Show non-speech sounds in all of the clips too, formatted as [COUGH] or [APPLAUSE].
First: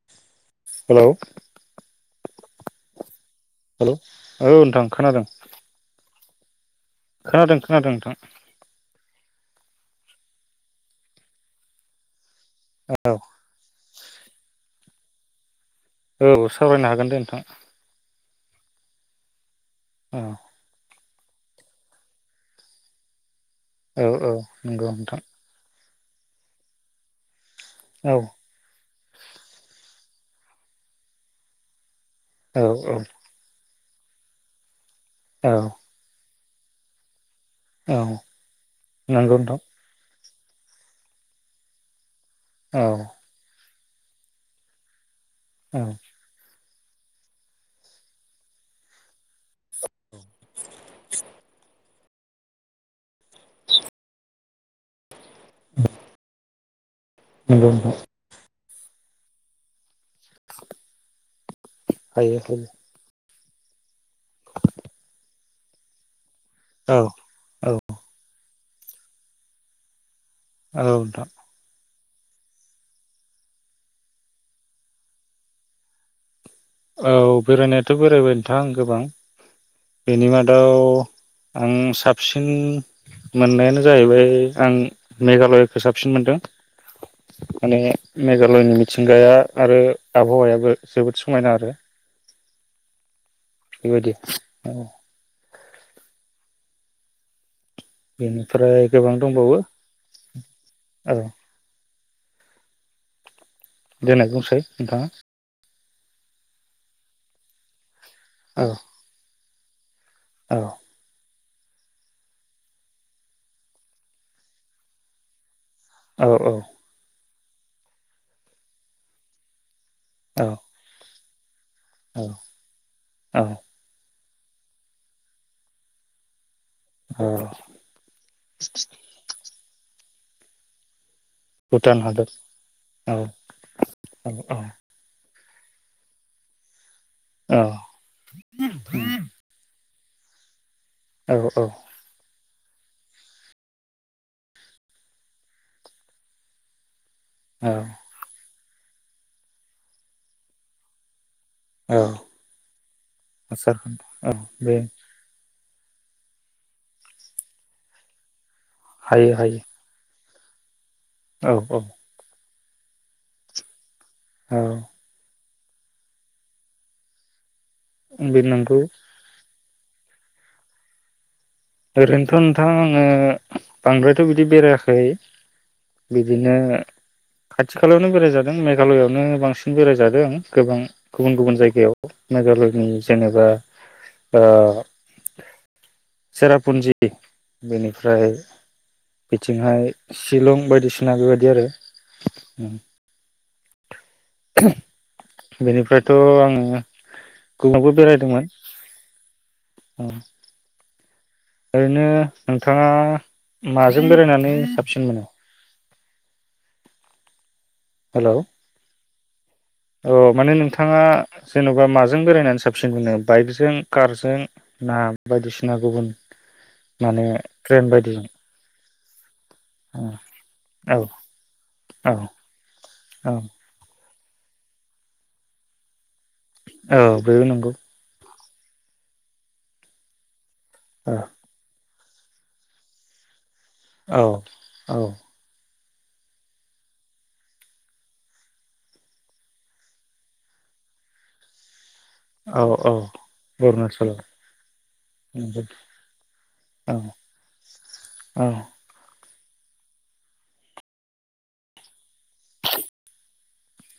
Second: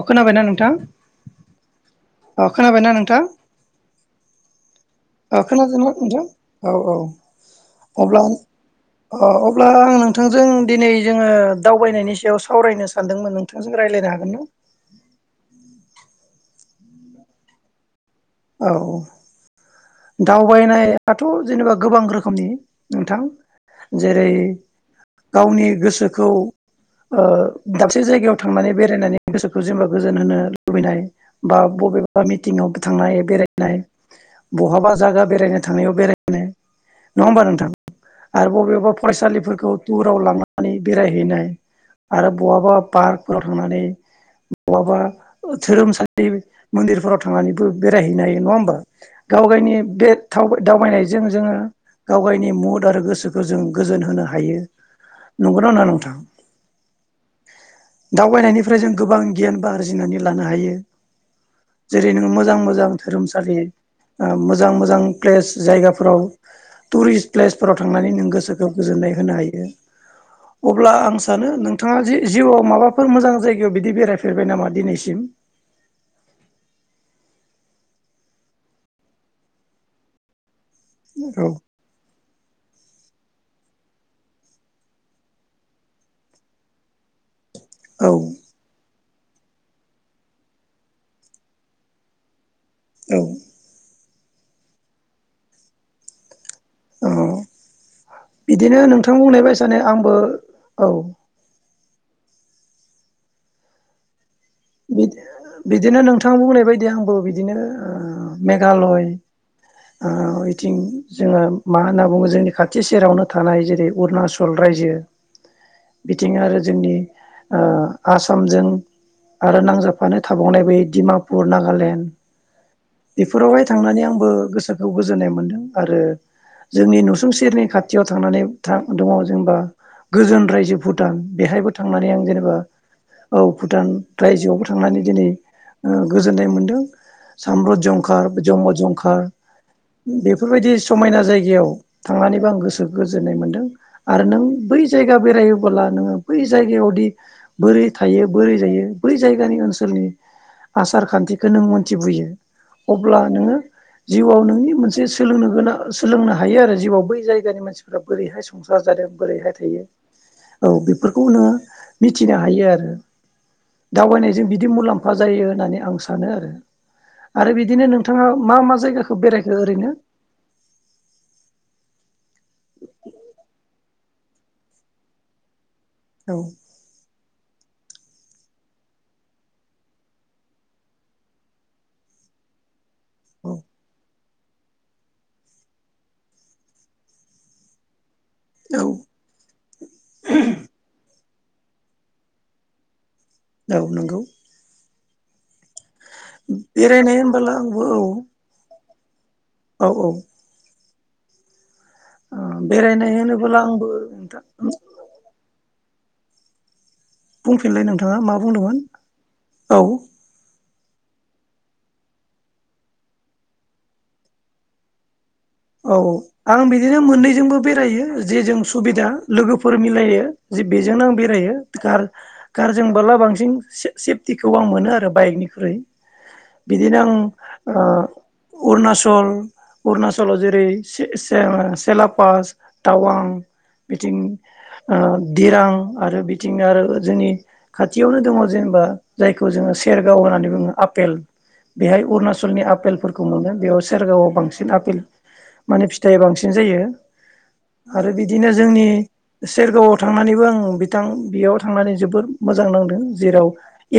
अ खोनाबायना नोंथां? हेलौ अ खोनाबायना नोंथां? हेल' औ नोंथां खोनादों। अ खोनादोंना नोंथां औ औ खोनादों खोनादों नोंथां अब्ला अ अब्ला आं नोंथांजों दिनै जोंङो दावबायनायनि सायाव साव सावरायनो औ सानदोंमोन नोंथांजों रायज्लायनो हागोन ना? औ सावरायनो हागोन दे नोंथां। औ औ। औ दावबायनाय आथ' जेनेबा गोबां रोखोमनि नोंथां। औ जेरै औ नंगौ नोंथां गावनि गोसो गोसोखौ ओ दाबसे औ जायगायाव थांनानै बेरायनानै गोसोखौ जेनबा गोजोन होनो लुबैनाय बा बबे बा मिटिंआव औ थांनाय बेराय [UNINTELLIGIBLE] बहाबा जागा औ बेरायनो थांनायाव बेराय [UNINTELLIGIBLE] नङा होमबा नोंथां? औ आरो बबेबा नंगौ नोंथां फरायसालिफोरखौ टुराव लां बेरायहैनाय। आरो बहा औ बहाबा पार्कफोराव थांनानै बहाबा औ धोरोम सालि मन्दिरफोराव थांनानैबो बेरायहैनो हायो नङा होमबा? गाव गायनि बे थाव दावबायनायजों जोंङो गाव गायनि मुद आरो गोसोखौ गोजों गोजोन होनो हायो। नंगौना नंङा नोंथां? नंगौ नोंथां। फ्राय जों गोबां गियानबो आरजिनानै लानो हायो। जेरै नों हायो मोजां हायो मोजां धोरोम [UNINTELLIGIBLE] ओ मोजां मोजां प्लेस। जायगाफोराव औ टुरिस्ट प्लेसफोराव औ थांनानै नों गोसो गाव गोजोननाय होनो हायो। औ अब्ला आं नोंथां सानो नोंथां नोंथांङा जिउआव माबाफोर मोजां जायगायाव बिदि बेरायफेरबाय नामा दिनैसिम? औ बेरायनायाथ' बेरायबाय नोंथां गोबां बेनि मा दाव औ आं साबसिन मोननायानो जाहैबाय आं मेघालयखौ साबसिन मोनदों माने औ मेघालयनि मिथिंगाया आरो आबहावायाबो जोबोद समायना आरो औ बेबायदि औ ओ बिदिनो बेनिफ्राय गोबां नोंथां बुंनाय दंबावो बायसानो आंबो औ दे नों नोंथाङा बिदि बिदिनो नोंथां बुंनाय बायदि आंबो बिदिनो ओ औ मेघालय औ इथिं जोङो मा होनना बुङो जोंनि खाथि सेरावनो थानाय जेरै अरुणाचल रायजो औ बिथिं आरो जोंनि ओ आसामजों आरो नांजाब ना औ थाबावनाय बे दिमा पुरना गा लेण्ड औ औ बेफोरावहाय थांनानै आंबो गोसोखौ गोजोननाय मोनदों आरो जोंनि औ नुसुं सेरनि खाथियाव थांनानै था दङ जेनेबा गोजोन रायजोफोर भुटान बेहायबो भुटान थांनानै आं हादर जेनेबा औ भुटान औ औ रायजोआवबो थांनानै दिन रै गोजोननाय मोनदों। साम्र' जंखार जंगल जंखार बेफोरबायदि समायना औ जायगायाव थांनानैबो आं गो सो गोजोननाय मोन्दों आरो नों बै जायगा बेरायोबोला नोङो बै जायगायावदि औ बोरै थायो बोरै जायो बै जायगानि ओनसोलनि आसार खान्थि खौ नों औ मोनथिबोयो अब्ला नोङो आसारखान्थि औ जिउवाव नोंनि बे मोनसे सोलोंनो गोनां सोलोंनो हायो आरो जिउाव बै जायगानि मानसिफोरा बोरैहाय संसार जादों हायो बोरैहाय हायो थायो औ बे खौनो औ औ मिथिनो हायो आरो दावबायनायजों औ बिदि मुलाम्फा जायो। होननानै आं सानो आरो आरो बिद दिनो नोंथाङा बे मा नंगौ मा जायगाखौ बेराय ओरैनो ओरैनोथ नोंथां आंङो बांद्रायथ' बिदि बेरायाखै औ बिदिनो खाथि खाालायावनो बेरायजादों मेघालयआवनो बांसिन बेरायजादों गोबां गुबुन गुबुन जायगायाव मेघालयनि जेनेबा औ ओ। सेरापुन्जि बेनिफ्रा फ्राय औ बिथिंहाय शिलं बायदिसिना बेबादि बिदि आरो ओम। औ नंगौ। [INAUDIBLE] बेनिफ्रायथ' आङो बेरायनाय होनबोला आंबो गुबुनावबो औ बेरायदोंमोन। औ औ। ओरैनो नोंथाङा बेरायनाय होनोबोला आंबो माजों नोंथां बेरायनानै साबसिन मोनो? बुंफिनलाय नोंथाङा हेलौ मा बुंदोंमोन औ। थाङा जेनबा माजों बेरायनानै साबसिन बो बाइकजों कारजों ना? बायदिसिना औ गुबुन औ आं बिदिनो माने मोननैजोंबो ट्रेन बेरायो बायदिजों जेजों सुबिदा । लोगोफोर औ मिलायो जे बेजोंनो औ आं बेरायो कार औ कारजोंबोला बांसिन से सेफटिखौ आं मोनो आरो बाइकनिख्रुइ। बिदिन औ आं बेबो नंगौ ओ अरुणाचल अरुणाच चलाव जे रै औ से-से-सेलाब। पास तावां बिथिं औ ओ औ दिरां आरो बिथिंनो आरो जोंनि खाथियावनो दङ जेनेबा जायखौ जोङो सेरगाव होननानै बुङो आपेल बेहाय औ अरुणाचलनि औ आपेलफोरखौ मोनो बेयाव अरुणाचलाव सेरगावआव बांसिन आपेल नंगौ माने फिथाइया बांसिन जायो औ आरो औ बिदिनो जोंनि सेरगावआव थांनानैबो आं बिथां बेयाव थांनानै जोबोर मोजां नांदों जेराव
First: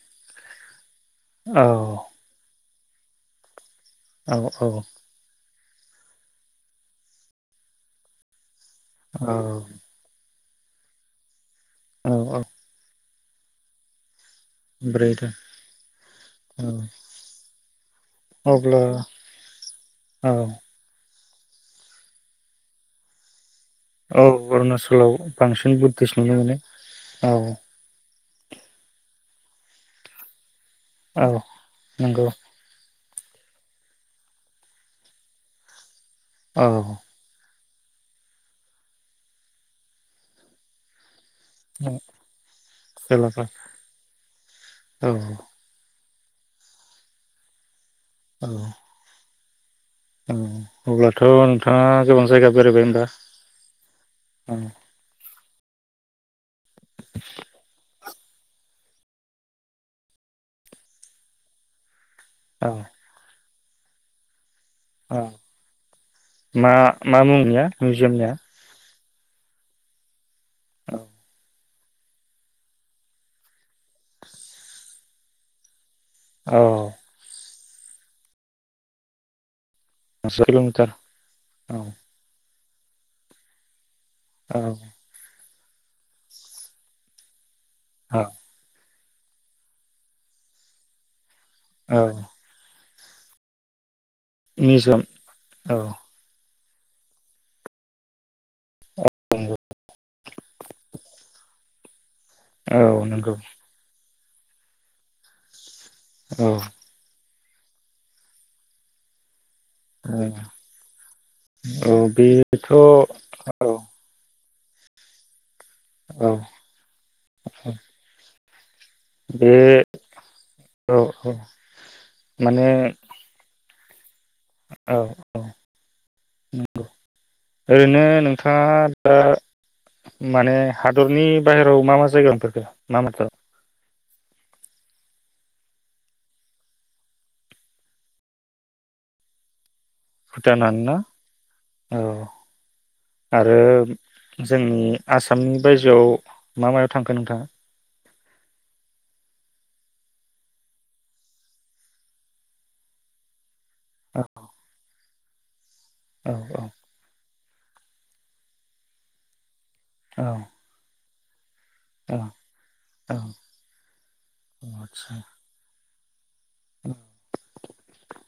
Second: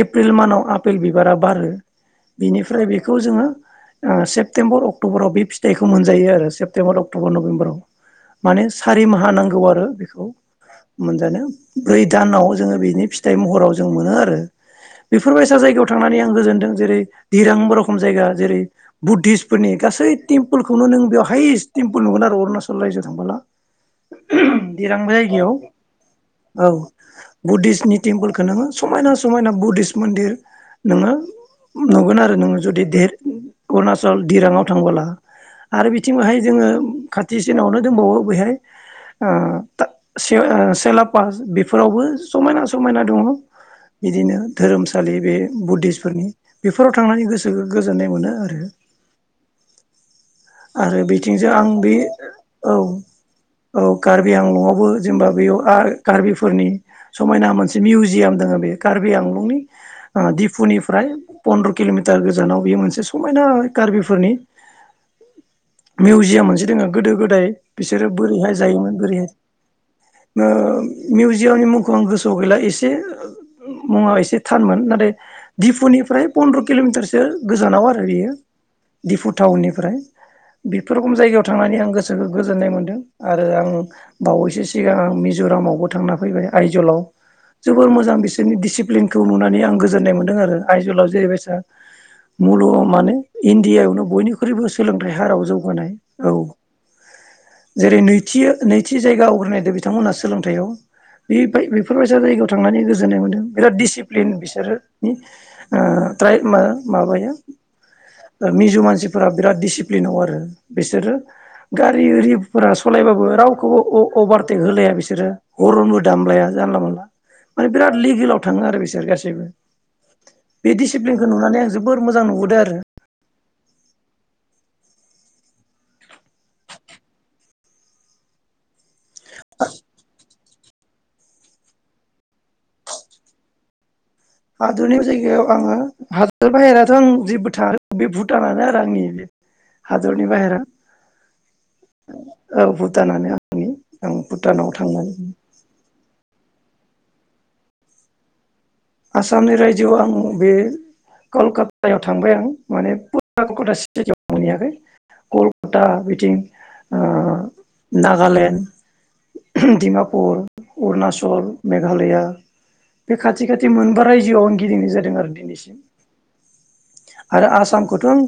एप्रिल मानाव आपेल बिबारा बारो औ बिनि ओमफ्राय बेखौ जोङो ओ औ सेपतेम्बर अक्ट'बराव बे फि खौ मोनजायो आरो सेप्तेम्बर अक्ट'बर नभेम्बराव। माने सारि औ माहा नांगौ आरो बेखौ मोनजानो ब्रै औ औ दानाव जोङो बेनि फि फिथाइ महराव जों मोनो आरो‌। ब्रै दा बेफोरबायसा जायगायाव थांनानै आं औ गोजोनदों जेरै दिरां रखम जायगा जेरै अब्ला बुद्धिस्टफोरनि औ गासैथिं नों बेयाव हायेस्ट तेम्पोल नुगोन आरो अरुणाचल रायजोआव थांबोला औ दिरां अरुणाचलाव जायगायाव बांसिन बुद्धिस नुनो मोनो औ औ बुद्धिस्टनि टेम्पोलखौ नोङो समायना समायना बुद्धिस्ट मन्दिर नोङो औ नुगोन नंगौ आरो नोङो जुदि देर अरुणाचल दिराङाव थांबोला आरो बि बिथिंहाय औ जोङो खाथि जोंनावनो दंबावो बेहाय ओ ए ओ सेलाव बेफोरावबो समायना समायना दङ जेलाबा बिदिनो औ धोरोमसालि बे बुद्धिस फोरनि बेफोराव थांनानै गोसो गोजोन्नाय मोनो औ आरो आरो अब्लाथ' बिथिंजो आं नोंथाङा बे गोबां जायगा औ बेरायबाय होनबा औ कार्बि औ आंलंआवबो जेनेबा बेयाव आ खार्बि फोरनि समायना मोनसे मिउ याम दोङो बे कार्बि आंलंनि ओ डिपुनिफ्राय पन्द्र' किल'मि टार गोजानाव औ बेयो मोनसे समायना कार्बिफोरनि औ मिउजियाम मोनसे मा दोङो गोदो मा गोदाय मुंनिया बिसोरो मिउजियामनिया बोरैहाय जायोमोन। ओरै नो औ मिउजियामनि मुं खौ आं गोसाव गैला एसे मुङा एसे थानमोन नाथाय दिफुनि फ्राय पन्द्र औ किल'मिटारसो गोजानाव आरो बेयो दिफु थावनि फ्राय पास किल'मिटार बेफोर रखम जायगायाव औ थांनानै आं गोसोखौ गोजोननाय मोन्दों आरो आं औ बावैसो सिगांं आं मि ज'रामावबो थांना फैबाय आइजलाव जोबोर मोजां औ बिसोरनि दिसिप्लिन खौ नुनानै आं गोजोननाय मोनदों आरो आइजलाव जेरैबाय आ औ मुल माने इण्डियायावनो बयनि बनिख्रुइबो मिउजियाम सोलोंथाइ हाराव औ जौगानाय औ जेरै नै थियो नैथि जायगा नंगौ आवग्रिनायदो बिथांमोनहा सोलोंथाइयाव बे बाय बेफ फोर जायगायाव थांनानै औ गोजोननाय मोन नंगौ बिराद दिसि प्लेन बिसोरो नि ओह त्राय औ मो माबाया ओ मिजौ मानसि बिराद दिसिप्लिनाव आरो बिसोरो औ गारि ओरिफोरा बेथ' सलायबाबो औ रावखौबो अ अभार टेक होलाया बिसोरो हरनबो औ दामलाया जानला मानला माने बिराद लिगेलाव थाङो आरो बिसोर गासैबो बे बे औ डिसिप्लिनखौ नुनानै आं जोबोर मोजां नुबोदो माने आरो । औ औ नंगौ ओरैनो नोंथाङा ओ माने हादरनि बाहेराव मा मा जायगा नुफेरखो मा मा [UNINTELLIGIBLE] हादरनिवा जायगायाव आङो हादर बाहेराथ' आं जेबो थाङा बे भुटानानो आरो आंनि बे हादरनि बाहेरा भुटानानो ना औ भुटानानो आरो आंनि आं भुटानाव जोंनि थांनानै आसामनि बायजोआव मा मायाव थांखो नोंथाङा? आसामनि रायजोआव आं बे कलकातायाव थांबाय आं माने पुत आग कदासि [UNINTELLIGIBLE] औ जायगायाव मोनहैयाखै कल्क कता औ बिथिं ओ नागालेण्ड औ दिमापुर अरुणाच ल औ मेघालया बे औ खाथि खाथि बे मोनबा रायजोआव आं गिदिंनाय आदसा जादों आरो दिनैसिम । आरो आसाम खौथ' आं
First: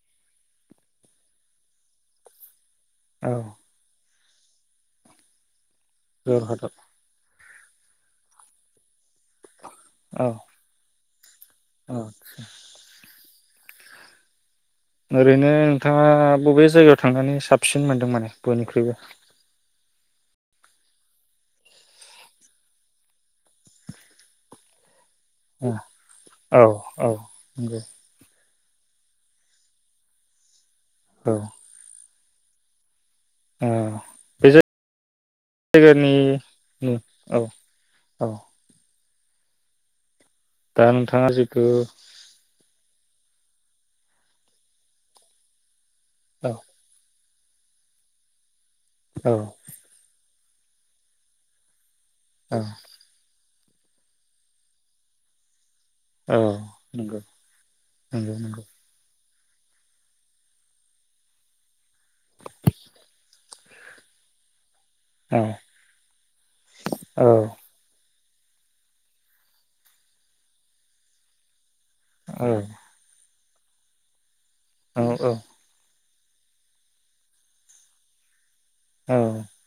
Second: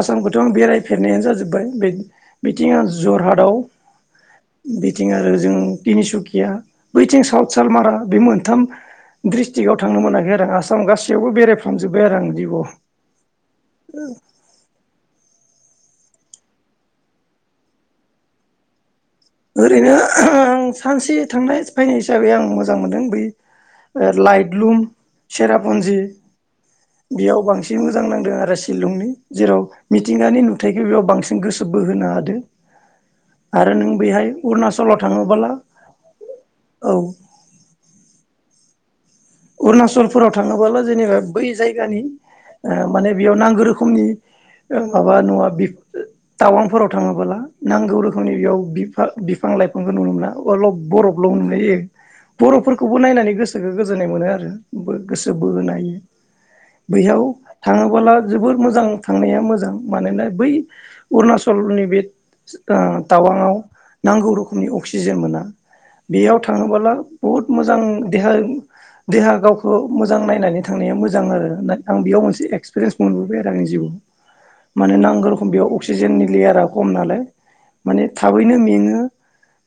आसामखौथ' आं बेरायफेरनायानो जाजोबबाय बे-बै थिं आं औ जरहादाव बिथिं आरो जों तिनिसुकिया जरहाटआव बैथिं साव सालमारा बे मोनथाम सिरिकआव थांनो औ मोनाखै आरो आसाम गासि जेवबो बेराय औ खांजोबबाय आरो आंदिब औ ओरैनो नोंथाङा बबे जायगायाव थांनानै साबसिन मोनदों माने बयनिख्रुइबो ओरैनो आं सानसे थांनाय फैनाय हिसाबै आं मोजां मोनदों बै लाइट लुम औ सेरापुन्जि औ बेयाव बांसिन नंगौ मोजां नांदों आरो सिलंनि जेराव मिथिंगानि नु थायखौ बेयाव औ बांसिन गोसो बोहोनो हादों [INAUDIBLE] ओ आरो नों बैहाय बे अरुणाचलाव थाङोबोला जायगानि औ औ अरुणाचल फोराव थाङोबला दा जेनेबा नोंथाङा बै जिथु जायगानि माने बेयाव नांगौ रोखोमनि माबा नङा औ टावांफोराव थाङोबोला नांगौ रोखोमनि बेयाव बिफा औ -बिफां लाइफांखौ नुनो मोना अलप बरफल' हमनाय जायो औ बर'फोरखौबो नायनानै गोसो जों गोजोननाय मोनो आरो गोसो बोहोनोहायो औ नंगौ बैयाव थाङोबोला नंगौ जोबोर नंगौ मोजां थांनाया मोजां मानोना बै अअरुणाचलनि बे ओ टावांआव नांगौ रखोमनि अ क्सिजेन औ मोना बेयाव थाङोबोला औ बहुद मोजां बेहाय देहा गावखौ मोजां नायनानै थांनाया मोजां आरो आं बेयाव मोनसे एक्सपिरेन्स मोनबोबाय आ आंनि जिउआव । माने नांगौ औ औ रखोम बेयाव अक क्सिजेननि लेयारा कम नालाय माने थाबैनो मेङो औ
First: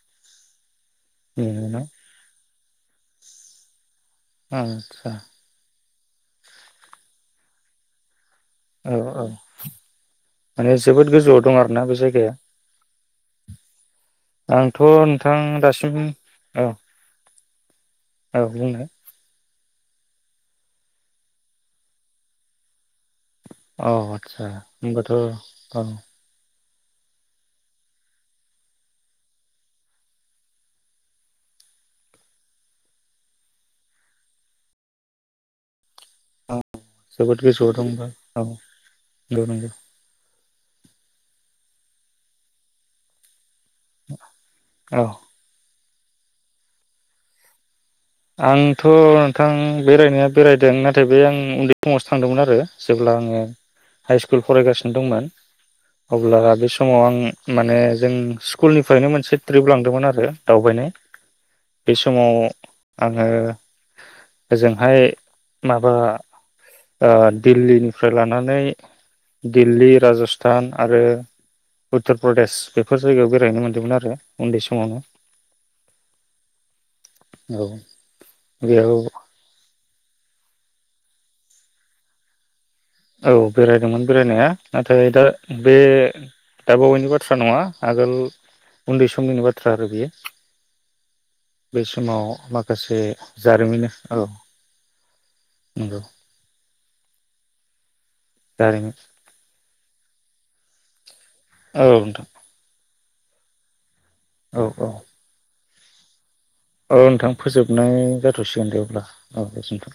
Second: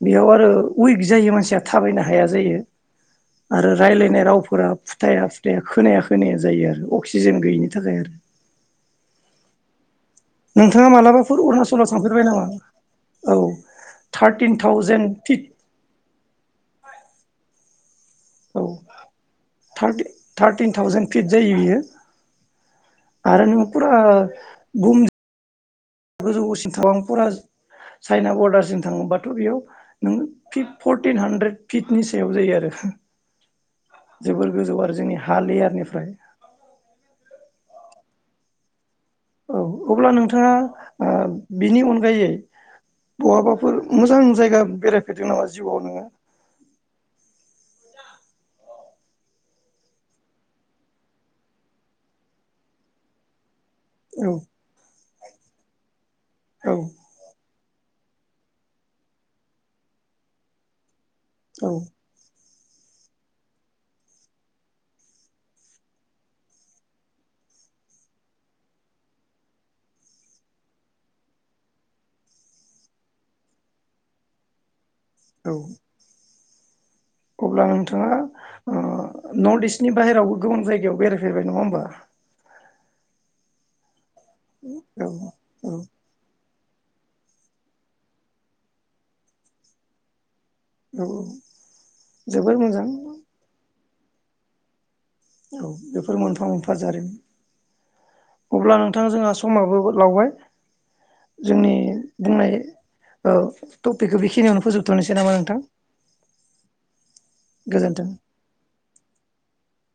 बेयाव आरो उइक जायो मानसिया बेनो थाबायनो हाया जायो । आरो रायलाय रावफोरा आदसा फुथाया फुथाया खोनाया खोनाया जायो आरो अक्सिजेन गैयिनि थाखाय आरो । औ औ माने नोंथाङा जोबोद गोजौआव मालाबाफोर दं आरोना अरुणाचलाव बे थांफेरबाय जायगाया नामा? औ थार्टिन आंथ' थावजेेन नोंथां फिट दासिम औ औ बुंनाय थार्टि-थार्टिन थावजेन फिट जायो बियो । आरो नों औ फुरा आदसा गुम होनबाथ' औ गोजौसिम थावांपुरा चाइना बरडारसिम थाङोबाथ' बेयाव नों फिट फरटिन हानद्रेद फिटनि सायाव जायो आरो जोबोर गोजौ आरो जोंनि हा लेयारनिफ्राय । अ जोबोदो गोजौआव दं ओमबा । औ अब्ला नोंथाङा ओ बिनि अनगायै बहाबा फोर मोजां जायगा औ बेरायफेरदों नामा जिउआव नोङो? आंथ' नोंथां बेरायनाया बेरायदों नाथाय बे आं उन्दै समावसो थांदोंमोन आरो जेब्ला आङो हाइ स्कुल औ फरायगासिनो दंमोन अब्ला बे समाव आं माने जों स्कुलनिफ्रायनो मोनसे ट्रिप लांदोमोन आरो दावबायनाय औ बे समाव आङो ओजोंहाय माबा ओ दिल्लीनिफ्राय लानानै दिल्ली, राज'स्थान आरो उत्तर प्रदेश बेफोर जायगायाव बेरायनो मोन्दोंमोन आरो उन्दै समावनो । औ अब्ला औ नोंथाङा बेयाव ओ-नर्थ इस्ट बिनि बाहेरावबो गोबां जायगायाव बेरायफेरबाय नङा होमबा? औ बेरायदोंमोन। बेरायनाया औ नाथाय दा औ बे दा बावैनि बाथ्रा नङा आगोल उन्दै समनिनो बाथ्रा आरो बियो। औ बै समाव जोबोर मोजां माखासे जारिमिन औ। औ नंगौ बेफोर मोनफा मोन बाजारिमन। अब्ला जारिमिन नोंथां जोंहा समाबो लावबाय। जोंनि औ नोंथां बुंनाय औ। टपिकखौ औ बेखनियावनो औ फोबथ'सनै नामा नोंथां? औ नोंथां फोजोबनाय गोजोन्थों जाथ'सिगोन दे अब्ला औ गोजोन्थों।